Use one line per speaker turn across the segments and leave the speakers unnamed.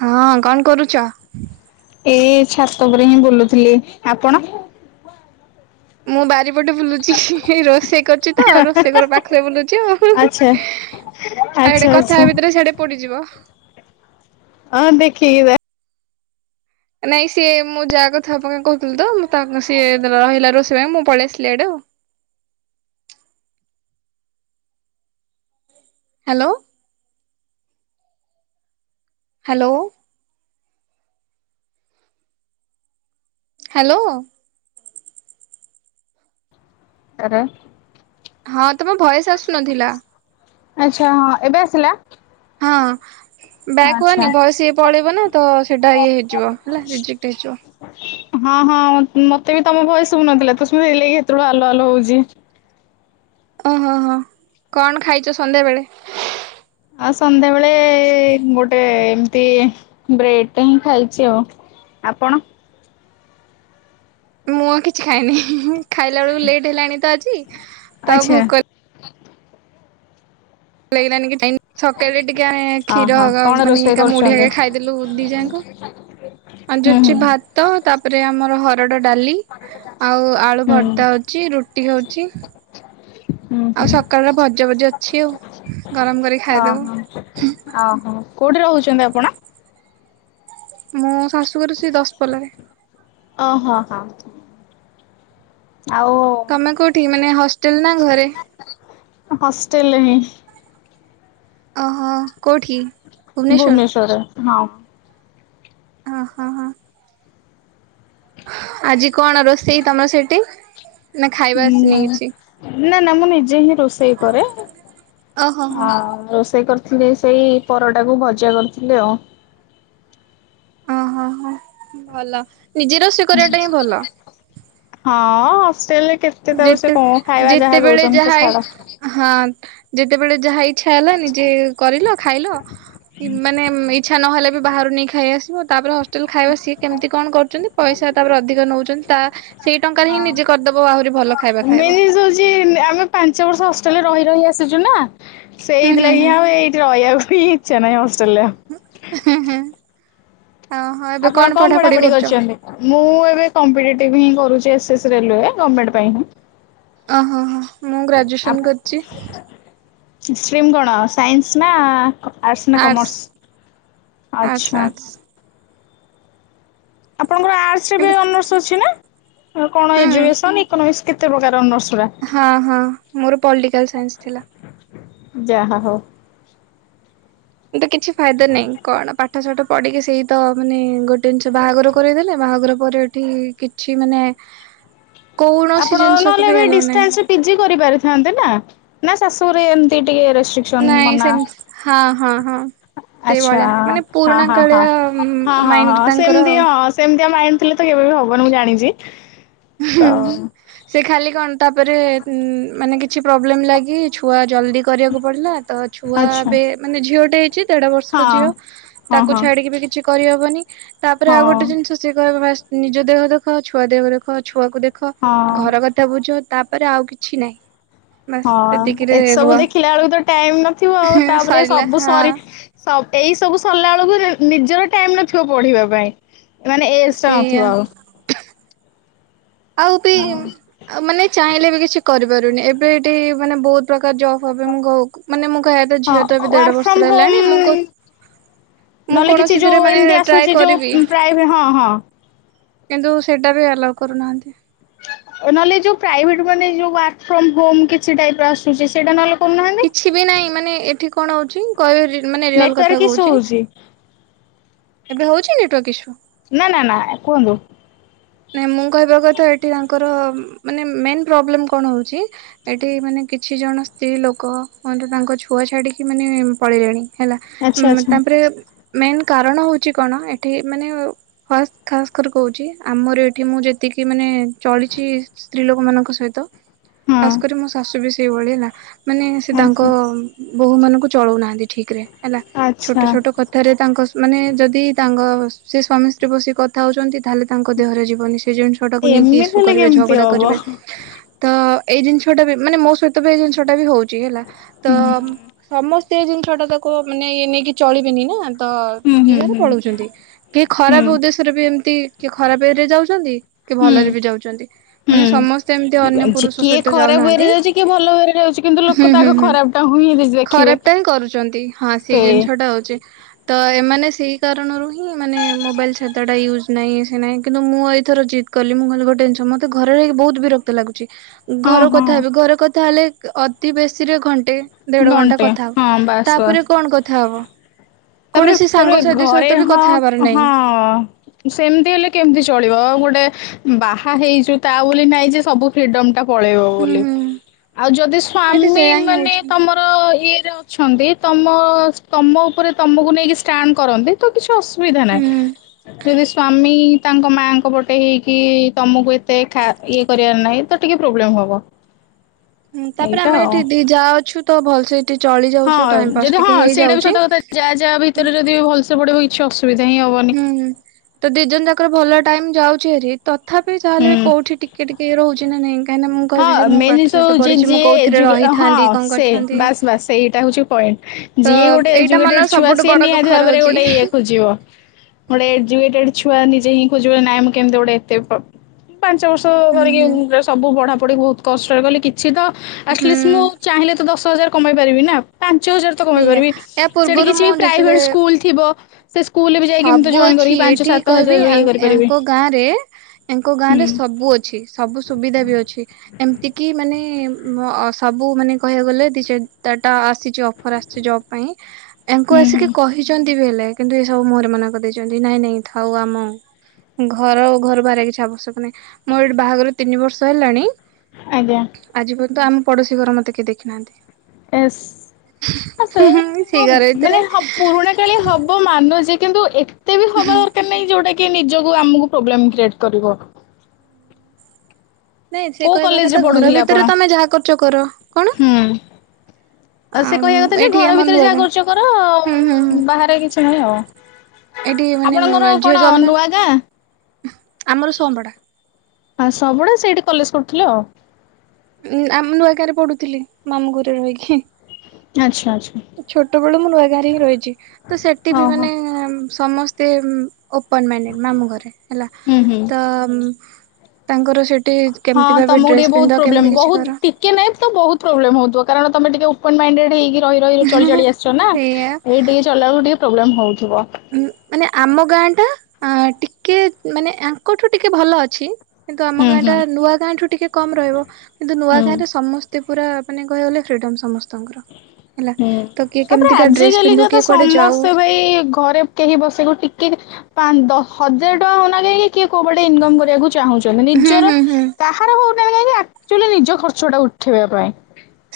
ହଁ କଣ କରୁଚ।
ଏଇ ଛାତ ଉପରେ ହିଁ ବୁଲୁଥିଲି ଆପଣ
ମୁଁ ବାରିପଟେ ବୁଲୁଛି ରୋଷେଇ କରୁଛି। ତ ରୋଷେଇ ଘର ପାଖରେ ବୁଲୁଛି ଆଉ। ଆଉ
ଆଚ୍ଛା
ଏଠେ
ଆଚ୍ଛା
କଥା
ଆଚ୍ଛା
ହେବା ଭିତରେ ସିଆଡ଼େ ପୋଡିଯିବ।
ହଁ ଦେଖିକି ବା
ନାଇଁ ସିଏ ମୁଁ ଯାହା କଥା ଆପଣଙ୍କୁ କହୁଥିଲି ତ ମୁଁ ତା ସିଏ ରହିଲା ରୋଷେଇ ପାଇଁ ମୁଁ ପଳେଇ ଆସିଲି ଇଆଡ଼େ ଆଉ। [inaudible] ହାଲୋ। ହାଲୋ। ହାଲୋ।
ଆରେ
ହଁ ତମ ଭଏସ ଆସୁନଥିଲା
ଆଚ୍ଛା ହଁ ଏବେ ଆସିଲା।
ହଁ ବ୍ୟାକ୍
ଆଚ୍ଛା।
ହୁଅନି ଭଏସ ଏଇ ପଳେଇବ ନା ତ ସେଟା ଇଏ ହେଇଯିବ ହେଲା ରିଜେକ୍ଟ୍ ହେଇଯିବ।
ହଁ ହଁ ମତେ ବି ତମ ଭଏସ୍ ଶୁଭୁ ନଥିଲା ତ ହେଇଥିଲଗି ସେତେବେଳୁ ହାଲୋ ହାଲୋ ହେଉଛି।
ଓହୋ ହଁ କଣ ଖାଇଛ ସନ୍ଧ୍ୟାବେଳେ?
ଆ ସନ୍ଧ୍ୟାବେଳେ ଗୋଟେ ଏମିତି ବ୍ରେଡ ଟା ହିଁ ଖାଇଛି ଆଉ। ଆପଣ
ମୁଁ ଆଉ କିଛି ଖାଇନି ଖାଇଲା ବେଳକୁ ଲେଟ୍ ହେଲାଣି ତ ଆଜି ତ
ଆଚ୍ଛା।
ଭୋକରେ ଲାଗିଲାନି କି ଟା ସକାଳେରେ ଟିକେ ଆମେ
ହଁ
କ୍ଷୀର
ହଁ କଣ
ମାନେ
ରୋଷେଇ
କାମ ଓଢିଆକ
କରୁଛନ୍ତି?
ଖାଇଦେଲୁ ଦି ଯାକ। ଆଜି
ହୁଁ ହୁଁ।
ଅଛି ଭାତ ତାପରେ ଆମର ହରଡ଼ ଡାଲି ଆଉ ଆଳୁ
ହୁଁ
ଭର୍ତ୍ତା ଅଛି ରୁ ହଉଛି।
ହୁଁ ହୁଁ
ଆଉ ସକାଳର ଭଜାଭଜି ଅଛି ଆଉ। ଗରମ କରି ଖାଇଦବୁ
ଅହ ଓହୋ କୋଉଠି ରହୁଛନ୍ତି ଆପଣ?
ମୁଁ ଶାଶୁଘର ସେ ଦଶପଲ୍ଲା ରେ
ଓ ହୋ ହଁ ଆଉ
ତମେ କୋଉଠି ମାନେ ହଷ୍ଟେଲ ନା ଘରେ?
ହଷ୍ଟେଲ ରେ ହିଁ।
ଅହୋ କୋଉଠି? ଭୁବନେଶ୍ଵର
ଭୁବନେଶ୍ଵରରେ ହଁ।
ଅ ହଁ ହଁ। ଆଜି କଣ ରୋଷେଇ ତମର ସେଇଠି?
ହୁଁ ନାଁ ନାଁ ନାଁ ମୁଁ ନିଜେ ହିଁ ରୋଷେଇ କରେ।
ଓହୋ ହୋ
ହଁ ରୋଷେଇ କର ଥିଲେ ସେଇ ପରଟାକୁ ଭଜା କରିଥିଲି ଆଉ।
ଓହୋ ହୋ ଭଲ ନିଜେ ର ସ କରିବା ଟା ହିଁ ଭଲ।
ହଁ ହଷ୍ଟେଲ ରେ କେତେ ତାର ସେ
ଯେତେ
କଣ ଖାଇବା ଯାହା
ଯେତେବେଳେ
ଦଉଛନ୍ତି ତ
ଯାହା
ଛାଡ।
ହଁ ଯେତେବେଳେ ଯାହା ଇ ଇଛା ହେଲା ନିଜେ କରିଲ ଖାଇଲ କି ମାନେ ଇଚ୍ଛା ନହେଲେ ବି ବାହାରୁ ନେଇ ଖାଇ ଆସିବ। ହୋଟେଲ ଖାଇବା ସି କେମିତି କଣ କରୁଛନ୍ତି ପଇସା ତାପରେ ଅଧିକ ନଉଛନ୍ତି ତା ସେଇ ଟଙ୍କାରେ ହିଁ ନିଜେ କରିଦବ ଆହୁରି ଭଲ ଖାଇବା
ମେ
ଖାଇବ।
[inaudible] ଆମେ ପାଞ୍ଚ ବର୍ଷ ହଷ୍ଟେଲରେ ରହି ରହି ଆସିଛୁ ନାଁ।
ହୁଁ ହୁଁ
ସେଇଥିଲାଗି
ହୁଁ
ଆଉ ଏଇଠି ରହିବାକୁ ହିଁ ଇଚ୍ଛା ନାହିଁ ହଷ୍ଟ୍ରେଲେ ରେ।
ହୁଁ ହୁଁ ଓହୋ ଏବେ
ଆପଣ କଣ ପଢାପଢି
କରୁଛ?
କରିଛନ୍ତି ମୁଁ ଏବେ କମ୍ପିେଟିଭ ହିଁ କରୁଛି ଏସ ଏସ ରେଲୁୟେ ଗମେଣ୍ଟ ପାଇଁଁ
ଓହୋ ହ ମୁଁ ଗ୍ରାଜୁଏସନ କରିଛି।
ଷ୍ଟିମ୍ କଣ ସାଇସି ନାଁ ଆରସ ନା
ଆର୍ଟସ
କମର୍ସ
ଆର୍ଟସ
ଆଚ୍ଛା
ଆର୍ଟସ।
ଆପଣଙ୍କର ଆର୍ଟସ ରେ ବି
କିନ୍ତୁ
ଅନର୍ସ ଅଛି ନା କଣ
ହୁଁ
ଏଜୁକେସନ ଇକନୋମିକ୍ସ କେତେ ପ୍ରକାର ଅନର୍ସ ଗୁରା
ହଁ ହଁ ମୋର ପଲିଟିକାଲ ସାଇନ୍ସ ଥିଲା।
ଯାହା ହୋଉ।
ତ କିଛି ଫାଇଦା ନାହିଁ କଣ ପାଠ ଶାଠ ପଢିକି ସେଇ ତ ମାନେ ଗୋଟେ ବାହାଘରକରେଇଦେଲେ ବାହାଘର ପରେ ଏଠି କିଛି ମାନେ କୌଣସି
ଆପଣ
ଜିନିଷକୁ
ନହେଲେ
ବି
ଏବେ
ଆଲାଉ ନାହିଁ
ଡିସଚାନ୍ସ ପିଜି କରିପାରିଥାନ୍ତେ ନାଁ ଶାଶୁଘରେ ଏମିତି ଟିକେ ରେଷ୍ଟ୍ରିକସନ
ନାଇଁ ସେମ୍ ହଁ ହଁ ହଁ।
ଆଛା
ସେଇଭଳିଆ ମାନେ
ହଁ
ପୁରୁଣା
ହଁ ହଁ
କାଳିଆ
ହଁ ହଁ
ମାଇଣ୍ଡ
ହଁ
ତାଙ୍କର
ସେମତି
ଆଉ।
ହଁ ସେମତି ଆଣିଥିଲେ ତ କେବେ ବି ହବନି ମୁଁ ଜାଣିଛି। ତ
ହୁଁ ସେ ଖାଲି କଣ ତାପରେ ମାନେ କିଛି ପ୍ରୋବ୍ଲେମ ଲାଗି ଛୁଆ ଜଲ୍ଦି କରିବାକୁ ପଡ଼ିଲା ତ ଛୁଆ
ଆଚ୍ଛା
ଏବେ ମାନେ ଝିଅଟେ ହେଇଛି। ଦେଢ ବର୍ଷର
ହଁ
ଝିଅ
ହଁ
ତାକୁ
ହଁ
ଛାଡିକି ବି କିଛି କରିହବନି। ତାପରେ
ହଁ
ଆଉ ଗୋଟେ ଜିନିଷ ସିଏ କହିବ ନିଜ ଦେହ ଦେଖାଅ ଛୁଆ ଦେହ ଦେଖା ଛୁଆକୁ ଦେଖ
ହଁ।
ଘର କଥା ବୁଝ ତାପରେ ଆଉ କିଛି ନାହିଁ। ବାସ୍
ହଁ
ସେତିକିରେ
ଏ
ରୁହ
ସବୁ ଦେଖିଲା ବେଳକୁ ତ ଟାଇମ ନଥିବ ଆଉ ତାପରେ
ସରିଲା
ସବୁ
ହଁ
ସରି ଏଇ ସବୁ ସରିଲା ବେଳକୁ ନିଜର ଟାଇମ ନଥିବ ପଢିବା ପାଇଁ। ମାନେ ଏଜ ଟା
ସେଇଆ
ନଥିବ ଆଉ।
ଆଉ ବି ମାନେ ଚାହିଁଲେ ବି କିଛି କରିପାରୁନି ଏବେ ଏଠି ମାନେ ବହୁତ ପ୍ରକାର ଜବ୍ ହବ ମୁଁ କ ମାନେ ମୁଁ କହିବା ତ ଝିଅ ତ ଏ
ହଁ
ଦେଢ
ୱାର୍କ ଫ୍ରମ
ବର୍ଷର
ହୋମ
ହେଲାଣି ମୁଁ କ ମୁଁ
ନହେଲେ କିଛି
କୌଣସିଥିରେ
ଯୋଉ
ମାନେ
ଏମିତି
ଟ୍ରାଏ
ଆସୁଛି ଯୋଉ
କରିବି।
ପ୍ରାଇଭେ ହଁ ହଁ।
କିନ୍ତୁ ସେଇଟା ବି ଆଲାଉ କରୁନାହାନ୍ତି।
ନହେଲେ ଯୋଉ ପ୍ରାଇଭେଟ ମାନେ ଯୋଉ ୱାର୍କ ଫ୍ରମ ହୋମ କିଛି ଟାଇପ ଆସୁଛି ସେଇଟା ନହେଲେ କରୁନାହାନ୍ତି।
କିଛି ବି ନାହିଁ ମାନେ ଏଠି କଣ ହଉଛି କହିବି ମାନେ ରିଅଲ କଥା
ନେଟୱାର୍କ ଇସୁ
କହୁଛି।
ହଉଛି
ଏବେ ହୋଉଛି ନେଟୱର୍କ ଇସୁ।
ନାଁ ନାଁ ନାଁ କୁହନ୍ତୁ।
ନାଇଁ ମୁଁ କହିବା କଥା ଏଠି ତାଙ୍କ ତାଙ୍କର ମାନେ ମେନ ପ୍ରବଲେ କଣ ହଉଛି ଏଠି ମାନେ କିଛି ଜଣ ସ୍ତ୍ରୀ ଲୋକ ତାଙ୍କ ଛୁଆ ଛାଡିକି ମାନେ ପଳେଇିଲାଣି ହେଲା
ଆଚ୍ଛା ଆଚ୍ଛା
ତାପରେ ମେନ୍ କାରଣ ହଉଛି କଣ ଏଠି ମାନେ ଫାଷ୍ଟ ଖାସ୍କ କହୁଛି। ଆମର ଏଠି ମୁଁ ଯେତିକି ମାନେ ଚଳିଛି ସ୍ତ୍ରୀ ଲୋକ ମାନଙ୍କ ସହିତ
ହଁ।
ଖାସ କରି ମୋ ଶାଶୁ ବି ସେଇଭଳି ହେଲା ମାନେ ସେ ତାଙ୍କ
ଆଚ୍ଛା
ବୋୂ ମାନଙ୍କୁ ଚଳଉନାହାନ୍ତି ଠିକ ରେ ହେଲା ଛୋଟ
ଆଚ୍ଛା
ଛୋଟ କଥାରେ ତାଙ୍କ ମାନେ ଯଦି ତାଙ୍କ ସେ ସ୍୍ୱାମୀ ସ୍ତ୍ରୀ ବସିକି କଥା ହଉଛନ୍ତି ତାହେଲେ ତାଙ୍କ ଦେହରେ ଜୀବନି ସେ ଜିନିଷ ଟାକୁ ନେଇକି
ଏମିତି
ଇସୁ
ହେଲେ
କରିବେ
କେମିତି
ଝଗଡା
ହବ
କରିବେ ତ ଏଇ ଜିନିଷଟା ବି ମାନେ ମୋ ସହିତ ବି ଏଇ ଜିନିଷ ଟା ବି ହଉଛି ହେଲା ତ
ହୁଁ।
ସମସ୍ତ ସେ ଜିନିଷ ଟା ତାକୁ ମାନେ ଇଏ ନେଇକି ଚଳିବେନି ନା ତ
ହୁଁ ହୁଁ
ଯିଜାରେ
ହୁଁ
ପଳଉଛନ୍ତି କେ ଖରାପ
ହୁଁ
ଉଦ୍ଦେଶ୍ୟରେ ବି ଏମିତି କିଏ ଖରାପ ଏରେ ଯାଉଛନ୍ତି କି ଭଲରେ
ହୁଁ
ବି ଯାଉଛନ୍ତି ମାନେ ସମସ୍ତେ ଏମିତି ଅନ୍ୟ
ହୁଁ। ଯେ
ପୁରୁଷ
କିଏ
ସହିତ
ଖରାପ ୱେରେ
ଯାଉନାହାନ୍ତି।
ଯାଉଛି କିଏ ଭଲ ୱେରେ ଯାଉଛି କିନ୍ତୁ
ହଁ
ଲୋକ ତ
ହୁଁ
ଆଗ
ହୁଁ
ଖରାପ ଟା ହିଁ ଦେଖିବେ।
ଖରାପ ଟା ହିଁ କରୁଛନ୍ତି ହଁ ସେ ଏ ସେଇ କାରଣ ହ ମାନ ମୋଲଟା। ନାଇଁ କିନ୍ତୁ ମୁଁ ଏଇଥର ଜିତ୍ କଲି ମୁଁ କହେ ଗେନନ୍ ମତେ ଘରେ ବହୁତ ବିକ୍ତ ଲାଗୁଛି।
ହଁ
ଘର
ହଁ
କଥା ହେବି ଘରେ କଥା ହେଲେ ଅତି ବେଶୀ ରେ ଘଣ୍ଟେ ଦେଢ ଘଣ୍ଟା
ଘଣ୍ଟେ
କଥା
ହଁ
ହବ
ବାସ୍ ବାସ୍
ତାପରେ କଣ କଥା ହବ।
ତାପରେ
କୌଣସି
ତାପରେ
ସାଙ୍ଗସାଥି ସହିତ
ଘରେ
ବି କଥା
ହଁ
ହବାର ନାହିଁ।
ହଁ ସେମିତି ହେଲେ କେମତି ଚଳିବ ଗୋଟେ ବାହା ହେଇଚୁ ତା ବୋଲି ନାଇଁ ଯେ ସବୁ ଫ୍ରିଡମ ଟା ପଳେଇବ
ହୁଁ
ବୋଲି
ହୁଁ
ଆଉ ଯଦି
ଏଠି
ସ୍ଵାମୀ
ସେଇୟା ହିଁ
ମାନେ
ହଉଛି
ତମର ଅ ତମ ତମ ଉପରେ ତମକୁ ନେଇକି ଷ୍ଟାଣ୍ଡ କରନ୍ତି ତ କି? ଅସୁବିଧା ନାହିଁ
ହୁଁ।
ଯଦି ସ୍ଵାମୀ ତାଙ୍କ ମାଆଙ୍କ ପଟେ ହେଇକି ତମକୁ ଏତେ ଇଏ କରିବାର ନାହିଁ ତ ଟିକେ ପ୍ରୋବ୍ଲେମ ହବ।
ହଁ ତାପରେ
ଏଇଟା
ଆମେ
ଆଉ।
ଏଠି ଦି ଯା ଅଛୁ ତ ଭଲ
ହଁ ଯଦି ହଁ ସେଇଟା ବି
ହେଇଯାଉଛି।
ସତ କଥା ଯାହା ଯାହା ଭିତରେ ଯଦି ଭଲସେ ପଡିବ ହ
ହୁଁ ହୁଁ ତ ଦିଜଣ ଯାକର ଭଲ ଟାଇମ ଯାଉଛି ହେରି। ତଥାପି
ହୁଁ
ଯାହାେଲେ ବି କୋଉଠି ଟିକେଟ୍ କି ରହୁଛି ନା ନାଇଁ କାହିଁକି ନା ମୁଁ କହିବି ଯେ
ହଁ
ମୁଁ
ମେନ୍
ପାଠ
ଜିନିଷ
ସାଠ
ହଉଛି
ପଢିଛି ମୁଁ କୋଉଥିରେ
ଯି ଏ ହଁ
ରହିଥାନ୍ତି କଣ
ସେ
କରିଥାନ୍ତି
ବାସ୍ ବାସ୍ ସେଇଟା ହଉଛି ପଏଣ୍ଟ
ତ
ଯିଏ ଗୋଟେ
ଏଇଟା
ଏଜୁେଟେଡ
ମନର
ଛୁଆ
ସବୁଠୁ
ସିଏ
ବଡ
ନିହାତି
ଦୁଃଖ
ଭାବରେ
ରହୁଛି
ଗୋଟେ ଇଏକୁ ଯିବ। ଗୋଟେ ଏଟେ। ଛୁଆ ନିଜେ ହିଁ ଖୋଜିବ ନାଇଁ ମୁଁ କେମିତି ଗୋଟେ ଏତେ ପାଞ୍ଚ ବର୍ଷ
ହୁଁ
ଧରିକି
ହୁଁ
ସବୁ ବଢା ପି ବହୁତ କଷ୍ଟରେ କଲେ କିଛି ତ
ହୁଁ
ଆଟଲିଷ୍ଟ ମୁଁ ଚାହିଁଲେ ତ ଦଶ ହଜାର କମାଇ ପାରିବି ନା ଞ୍ଚ ହାର କମ
ସେଇଆ
ପାରିବ
ୟା
ସେଠି
ପୂର୍ବରୁ
କିଛି
ମୁଁ
ପ୍ରଭେଟ
ଯେତେବେଳେ
ସ୍ଲ ଥିବ ସେ ସ୍କୁଲରେ ବି ଯାଇକି ମୁଁ ତ
ସବୁ
ଜଏନ୍
ଅଛି
କରିକି ପାଞ୍ଚ
ଏଠି
ସାତ
କହିବି
ହଜାର ଇଏ କରିପାରିବି।
ଆଙ୍କ ଗାଁ ରେ ଏଙ୍କ ଗାଁ
ହୁଁ
ରେ ସବୁ ଅଛି ସବୁ ସୁବିଧା ବି ଅଛି ଏମତି କିି ମାନେ ସବୁ ମାନେ କହିବାକୁ ଗଲେ ଦ ତାଟା ଆସିଛି ଅଫର ଆସିଛି ଜିବା ପାଇଁ। ଏହାଙ୍କୁ
ହୁଁ ହୁଁ
ଆସିକି କହିଛନ୍ତି ବି ହେଲେ କିନ୍ତୁ ଏସବୁ ମୁହରେ ମନା କରିଦେଇଛନ୍ତି ନାଇଁ ନାଇଁ ଥାଉ ଆମ ଘର ଆ ଘରୁ ବାହାରାରେ କିଛି ଆବଶ୍ୟକ ନାହିଁ ମୋର ଏଠି ବାହାଘର ତିନି ବର୍ଷ ହେଲାଣି।
ଆଜ୍ଞା।
ତ ଆମେ ପଡୋଶୀ ଘର ମତେ କିଏ ଦେଖିନାହାନ୍ତି।
ଏ ଆସ
ସେଇ
କିନ୍ତୁ
ଘର ଭିତରେ
ମାନେ ପୁରୁଣା କାି ହବ ମାନ ଯ କିନ୍ତୁ ଏତେ ବି ହବା ଦରକାର ନାହିଁ ଯୋଉଟାକ ିକଏ ନିଜକୁ ଆମକୁ ପ୍ରୋବ୍ଲେମ କ୍ରିଏଟ କରିବ।
ନାଇଁ ସେ
କୋଉ
କହିବା
କଲେଜରେ
କଥା ଘର
ପଢୁଥିଲେ
ଭିତରେ
ଆପଣ?
ତମେ ଯାହା କରୁଛ କର କଣ?
ହୁଁ ଆଉ ସେ କହିବା କଥା ଯେ
ଏଇଠି
ଘର
ଆମ
ଭିତରେ
ନୂଆ
ଯାହା
ଗାଁ
କରୁଛ କର
ହୁଁ
ବାହାରେ କିଛି ନାହିଁ ଆଉ।
ଏଠି
ଆପଣଙ୍କର
ମାନେ ଝିଅ
କଣ ନୂଆ ଗାଁ
ଜନ୍ମର ଆମର ସପଡା
ଆ ସବୁଡା ସେଇଠି କଲେଜ କରୁଥିଲ ଆ
ଉ ଆମ ନୂଆ ଗାଁରେ ପଡୁଥିଲି ମାମୁଁ ଘରେ ରହିକି
ଆଛା।
ଛୋଟ ବେଳୁ ମୁଁ ନୂଆ ଘରେ ହିଁ ରହିଛି ତ ସେଠି ବି
ଓହୋ
ମାନେ ସମସ୍ତ ଓପନ ମାଇ ମାମୁଁ ଘରେ ହେଲା
ହୁଁ ହୁଁ।
ତ ତାଙ୍କର ସେ କେମିତି ଭା ଡ୍ରେସ ପିନ୍ଧ କେମିତି
ବ
କିଛି କର।
ଟିକେ ନାଇଁ ତ ବହୁତ ପ୍ରୋବଲେମ ହଉଥିବ କାରଣମେ ଟିକେ ଓନ ମାଇଣ୍ଡେଇ ରହି ରହି ଚଳି ଚି ଆସିଛ ନା
ସେଇଆ
ଏଇ ଟିକେ ଚଲକୁ ଟିକେ ପ୍ରୋବ୍ଲେମ ହଉଛି।
ଉ ମାନେ ଆମ ଗାଁ ଟା ଆ ଟିକେ ମାନେ, ଆଙ୍କଠୁ ଟିକେ ଭଲ ଅଛି। କିନ୍ତୁ ଆମ
ହୁଁ
ଗାଁ
ହୁଁ
ଟା ନୂଆ ଗାଁ ଠୁ ଟିକେ କମ ରହିବ କିନ୍ତୁ ନୂଆ ଗାଁ
ହୁଁ।
ରେ ସମସ୍ତେ ପୁରା ମାନେ କହଗଲେ ଫ୍ରିଡମ ସମସ୍ତଙ୍କର ହେଲା।
ହୁଁ,
ତ କିଏ
ତାପରେ
କେମିତିକା ଡ୍ରେସ ପିନ୍ଧୁ
ଆଜିକାଲିକା ତ
କିଏ କୁଆଡେ ଯାଉ
ସମସ୍ତେ ଭାଇ ଘରେ କେହି ବସକୁ ଟିକେ ଦଶ ହଜାର ଟଙ୍କା ହଉନା କହିକ କିଏ କୋଉ ବାଟେ ଇନକମ କରିବାକୁ ଚାହୁଁଛନ୍ତି
ହୁଁ
ନିଜର
ହୁଁ ହୁଁ
କାହାର ହଉନା କାହିଁକି ଆଚୁଆଲି ନିଜ ଖର୍ଚ୍ଚଟା ଉଠେଇବା ପାଇଁ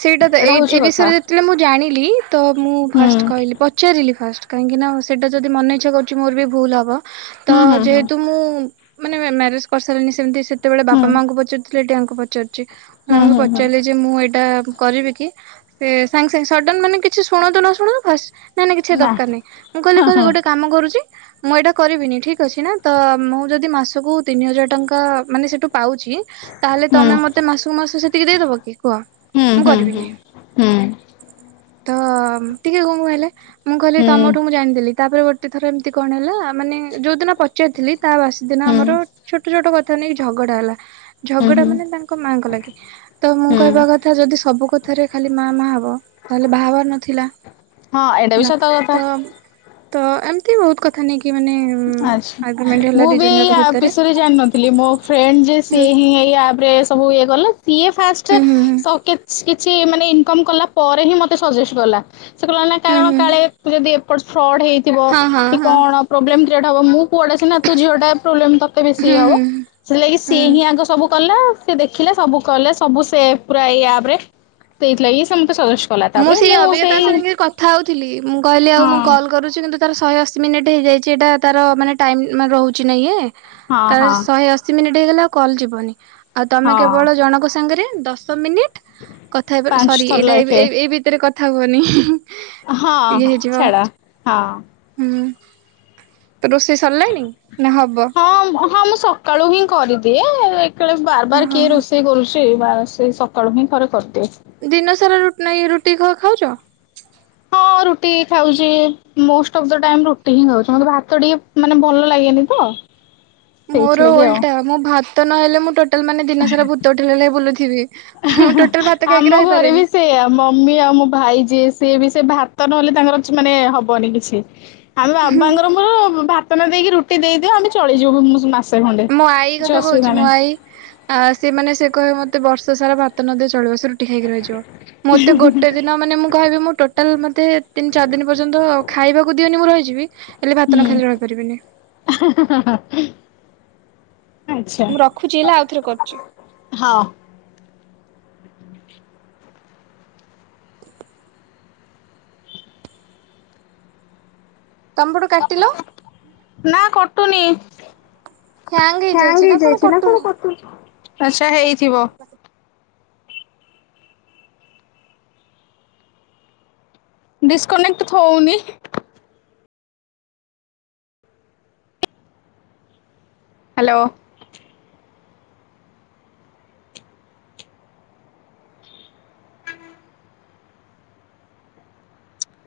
ସେଇଟା ତ
ଏଇଟା
ଏ
ହଉଛି
ଏ
କଥା
ବିଷୟରେ ଯେତେବେଳେ ମୁଁ ଜାଣିଲି ତ ମୁଁ
ହୁଁ।
ଫାଷ୍ଟ କହିଲି, ପଚାରିଲି ଫାଷ୍ଟ କାହିଁକି ନା ସେଇଟା ଯଦି ମନେ ଇଚ୍ଛା କରୁଛି ମୋର ବି ଭୁଲ ହବ ତ
ହୁଁ ହୁଁ ହୁଁ
ଯେହେତୁ ମୁଁ ମାନେ ମ୍ୟାରେଜ କରିସାରିଲିନି ସେମିତି ସେତେବେଳେ
ହୁଁ
ବାପା ମାଙ୍କୁ ପଚାରୁିଥିଲେ ଏଠି ଆଙ୍କୁ ପଚାରୁ
ହୁଁ
ୟାଙ୍କୁ
ହୁଁ ହୁଁ
ପଚାରିଲି ଯେ ମୁଁ ଏଇଟା କରିବି କି ସେ ସାଙ୍ଗେ ସାଙ୍ଗେ ସଡନ ମାନେ କିଛି ଶୁଣନ୍ତୁ ନ ଶୁଣନ୍ତୁ ଫ ନାଇଁ ନାଇଁ କିଛି
ନା
ଦରକାର ନାହିଁ, ମୁଁ କହିଲି
ହଁ
କହିଲି
ହଁ
ଗୋଟେ କାମ କରୁଛି ମୁଁ ଏଇଟା କରିବିନି ଠିକ ଅଛି ନା ତ ମୁଁ ଯଦି ମାସକୁ ତିନି ହଜାର ଟଙ୍କା ମାନେ ସେଠୁ ପାଉଛିି ତାହେଲେ ତମେ ମତେ
ହୁଁ
ମାସକୁ ମାସ ସେତିକି ଦେଇଦବ କି କୁହ?
ହୁଁ
ମୁଁ
ହୁଁ ହୁଁ
କରିବିନି
ହୁଁ
ତ ଟିକେ ଗୁଁ ଗୁଁ ହେଲେ, ମୁଁ କହିଲି ତମଠୁ ମୁ
ହୁଁ
ଜାଣିଦେଲି । ତାପରେ ଗୋଟେ ଥର ଏମିତି କଣ ହେଲା ମାନେ ଯୋଉ ଦିନ ପଚାରିଥିଲି ତା ବାସ ଦିନ ଆମର ଛୋଟ ଛୋଟକଥା ନେଇକି ଝଗଡା ହେଲା,
ହୁଁ
ଝଗଡା ମାନେ ତାଙ୍କ ମାଙ୍କ ଲାଗି ତ ମୁଁ
ହୁଁ
କହିବା କଥା ଯଦି ସବୁ କଥାରେ ଖାଲି ମା ମା ହବ, ତାହଲେ ବାହାଘର ନଥିଲା
ହଁ ଏଇଟା ବି
ହେଲା
ସତ କଥା।
ତ, ତ ଏମିତି ବହୁତ କଥା ନେଇକି ମାନେ
ଆଛା,
ଆର୍ଗୁମେଣ୍ଟ ହେଲା
ମୁଁ
ଦି
ବି
ଜଣ
ଏଇ
ଯାକ
ଆପ
ଭିତରେ
ବିଷୟରେ ଜାଣିିନଥିଲି ମୋ ଫ୍ରେଣ୍ଡ ଯେ
ହୁଁ
ସିଏ ହିଁ ବୁ ଇ ଗ ସି
ହୁଁ ହୁଁ
ଫ
ହୁଁ
[unintelligible] କିଛି ମାନେ ଇନକମ କଲା ପରେ ହିଁ, ମତେ ସଜେଷ୍ଟ କଲା, ସେ କହିଲା
ହୁଁ
କାରଣ
ହୁଁ
କାଳେ ଯଦି ଫ୍ରଡ଼ ହେଇଥିବ
ହଁ ହଁ
କି
ହଁ
କଣ ପ୍ରୋବ୍ଲେମ କ୍ରିଏଟ୍ ହବ ମୁଁ କୁଆଡେ ସିନା ତୁ ଝିଅ ଟା ପ୍ରୋବଲେମ ତତେ ବେଶୀ
ହୁଁ
ହବ,
ହୁଁ
ସେହି ଲାଗି ସିଏ
ହୁଁ
ହିଁ ଆଗ ସବୁ କଲା ସେ ଦେଖିଲା ସବୁ କଲେ ସବୁ ସେ ପୁରା ଏଇ ଆପ ରେ, ସେଇଥିଲାଗି ସିଏ ମତେ ସଜେଷ୍ଟ କଲା
ମୁଁ ସେଇ ଅବିକା ତା ସାଙ୍ଗେ କଥା ହଉଥିଲି -ମୁଁ କହିଲି ଆଉ ମୁଁ
ହଁ
କଲ୍ କରୁଛି, କିନ୍ତୁ ତାର ଶହେ ଅଶୀ ମିନିଟ୍ ଏଟା ତାର ମାନେ ଟାଇମ ରହୁଛି ନା ଇଏ,
ହଁ
ତ
ହଁ
ଶହେ ଅ ଆଉ କଲ ଯିବନି ଆଉ ତମେ
ହଁ
କେବଳ ଜଣଙ୍କ ସାଙ୍ଗରେ ଦଶ ମିନିଟ କଥା ହେ,
ପାଞ୍ଚ
ସରି
ଥର
ଏଇଟା
ଲାଖେ
ଏ ଏଇ ଭିତରେ କଥା ହୁଅନି
ହଁ
ଇଏ
ହଁ
ହେଇଯିବ।
ଛାଡ, ହଁ
ହୁଁ ତ ରୋଷେଇ ସରିଲାଣି, ନା ହବ---?
ହଁ ହଁ ମୁଁ ସକାଳୁ ହିଁ କରିଦିଏ, ଏକ ବାର ବାର
ଓହୋ
କିଏ ରୋଷେଇ କରୁଛି? ସେ ବା ସେ ସକାଳୁ ହିଁ ଥରେ କରିଦିଏ ।
ଦିନ ସାରା ନାଇ ରୁଟି ଖାଉଛ?
ହଁ ରୁଟି ଖାଉଛି ମୋଷ୍ଟ ଅଫ୍ ଦ ଟାଇମ ରୁଟି ହିଁ ଖାଉଛି ମତେ ଭାତ ଟିକେ ମାନେ ଭଲ ଲାଗେନି ତ
[inaudible] ମୋର
ସେଇଥିଲାଗି ଆଉ।
ଓଲଟା ମୁଁ ଭାତ ନହେଲେ, ମୁଁ ଟୋଟାଲ ମାନେ ଦିନ ସାରା ଭୂତ ଉଠେଇଲା ଭଳିଆ ବୁଲୁଥିବି ।
ଆମ ଘରେ ବି ସେଆ ମମି ଆଉ ମୋ ଭାଇ ଯିଏ ସିଏ ବି ସେ ଭାତ ନହଲେ ତାଙ୍କର ମାନେ ହବନି କିଛି, ଆମେ ବାବାଙ୍କର ମୋର ଭାତ ନ ଖାଇକି ରୁ ଦେଇଦିଅ ଆମେ ଚଳିଯିବୁ ।
ମୋ ଆଈ କଥା କହୁଛି, ମୋ ଆଈ ସେମାନେ ସେ କହେ ମତେ ମତେ ବର୍ଷସାରା ଭାତ ନଦିଅ ଚଳିବ । ରୁଟି ଖାଇକି ରହିିଯିବ, ମୋତେ ଗୋଟେ ଦିନ ମାନେ ମୁଁ କହିବି- ମୁଁ ଟୋଟାଲ ମୋତେ ତିନ ଚାରି ଦିନ ପର୍ଯ୍ୟନ୍ତ ଖାଇବାକୁ ଦିଅନି ମୁଁ ରହିଯିବି, ହେଲେ ଭାତ ନ ଖାଇକି ରହିପାରିବିନି ।
[unintelligible] ଆଚ୍ଛା
ମୁଁ ରଖୁଛି ହେଲା ଆଉଥରେ କରୁଛି ।
ହଁ
ତମ ପଟୁ କାଟିଲ?
ନା କଟୁନି । ହ୍ୟାଙ୍ଗ ହେଇଯାଇଚିନା କଣ କଟୁନି, ଆଛା ହେଇଥିବ ଡିସକନେକ୍ଟ ଥଉନି ହ୍ୟାଲୋ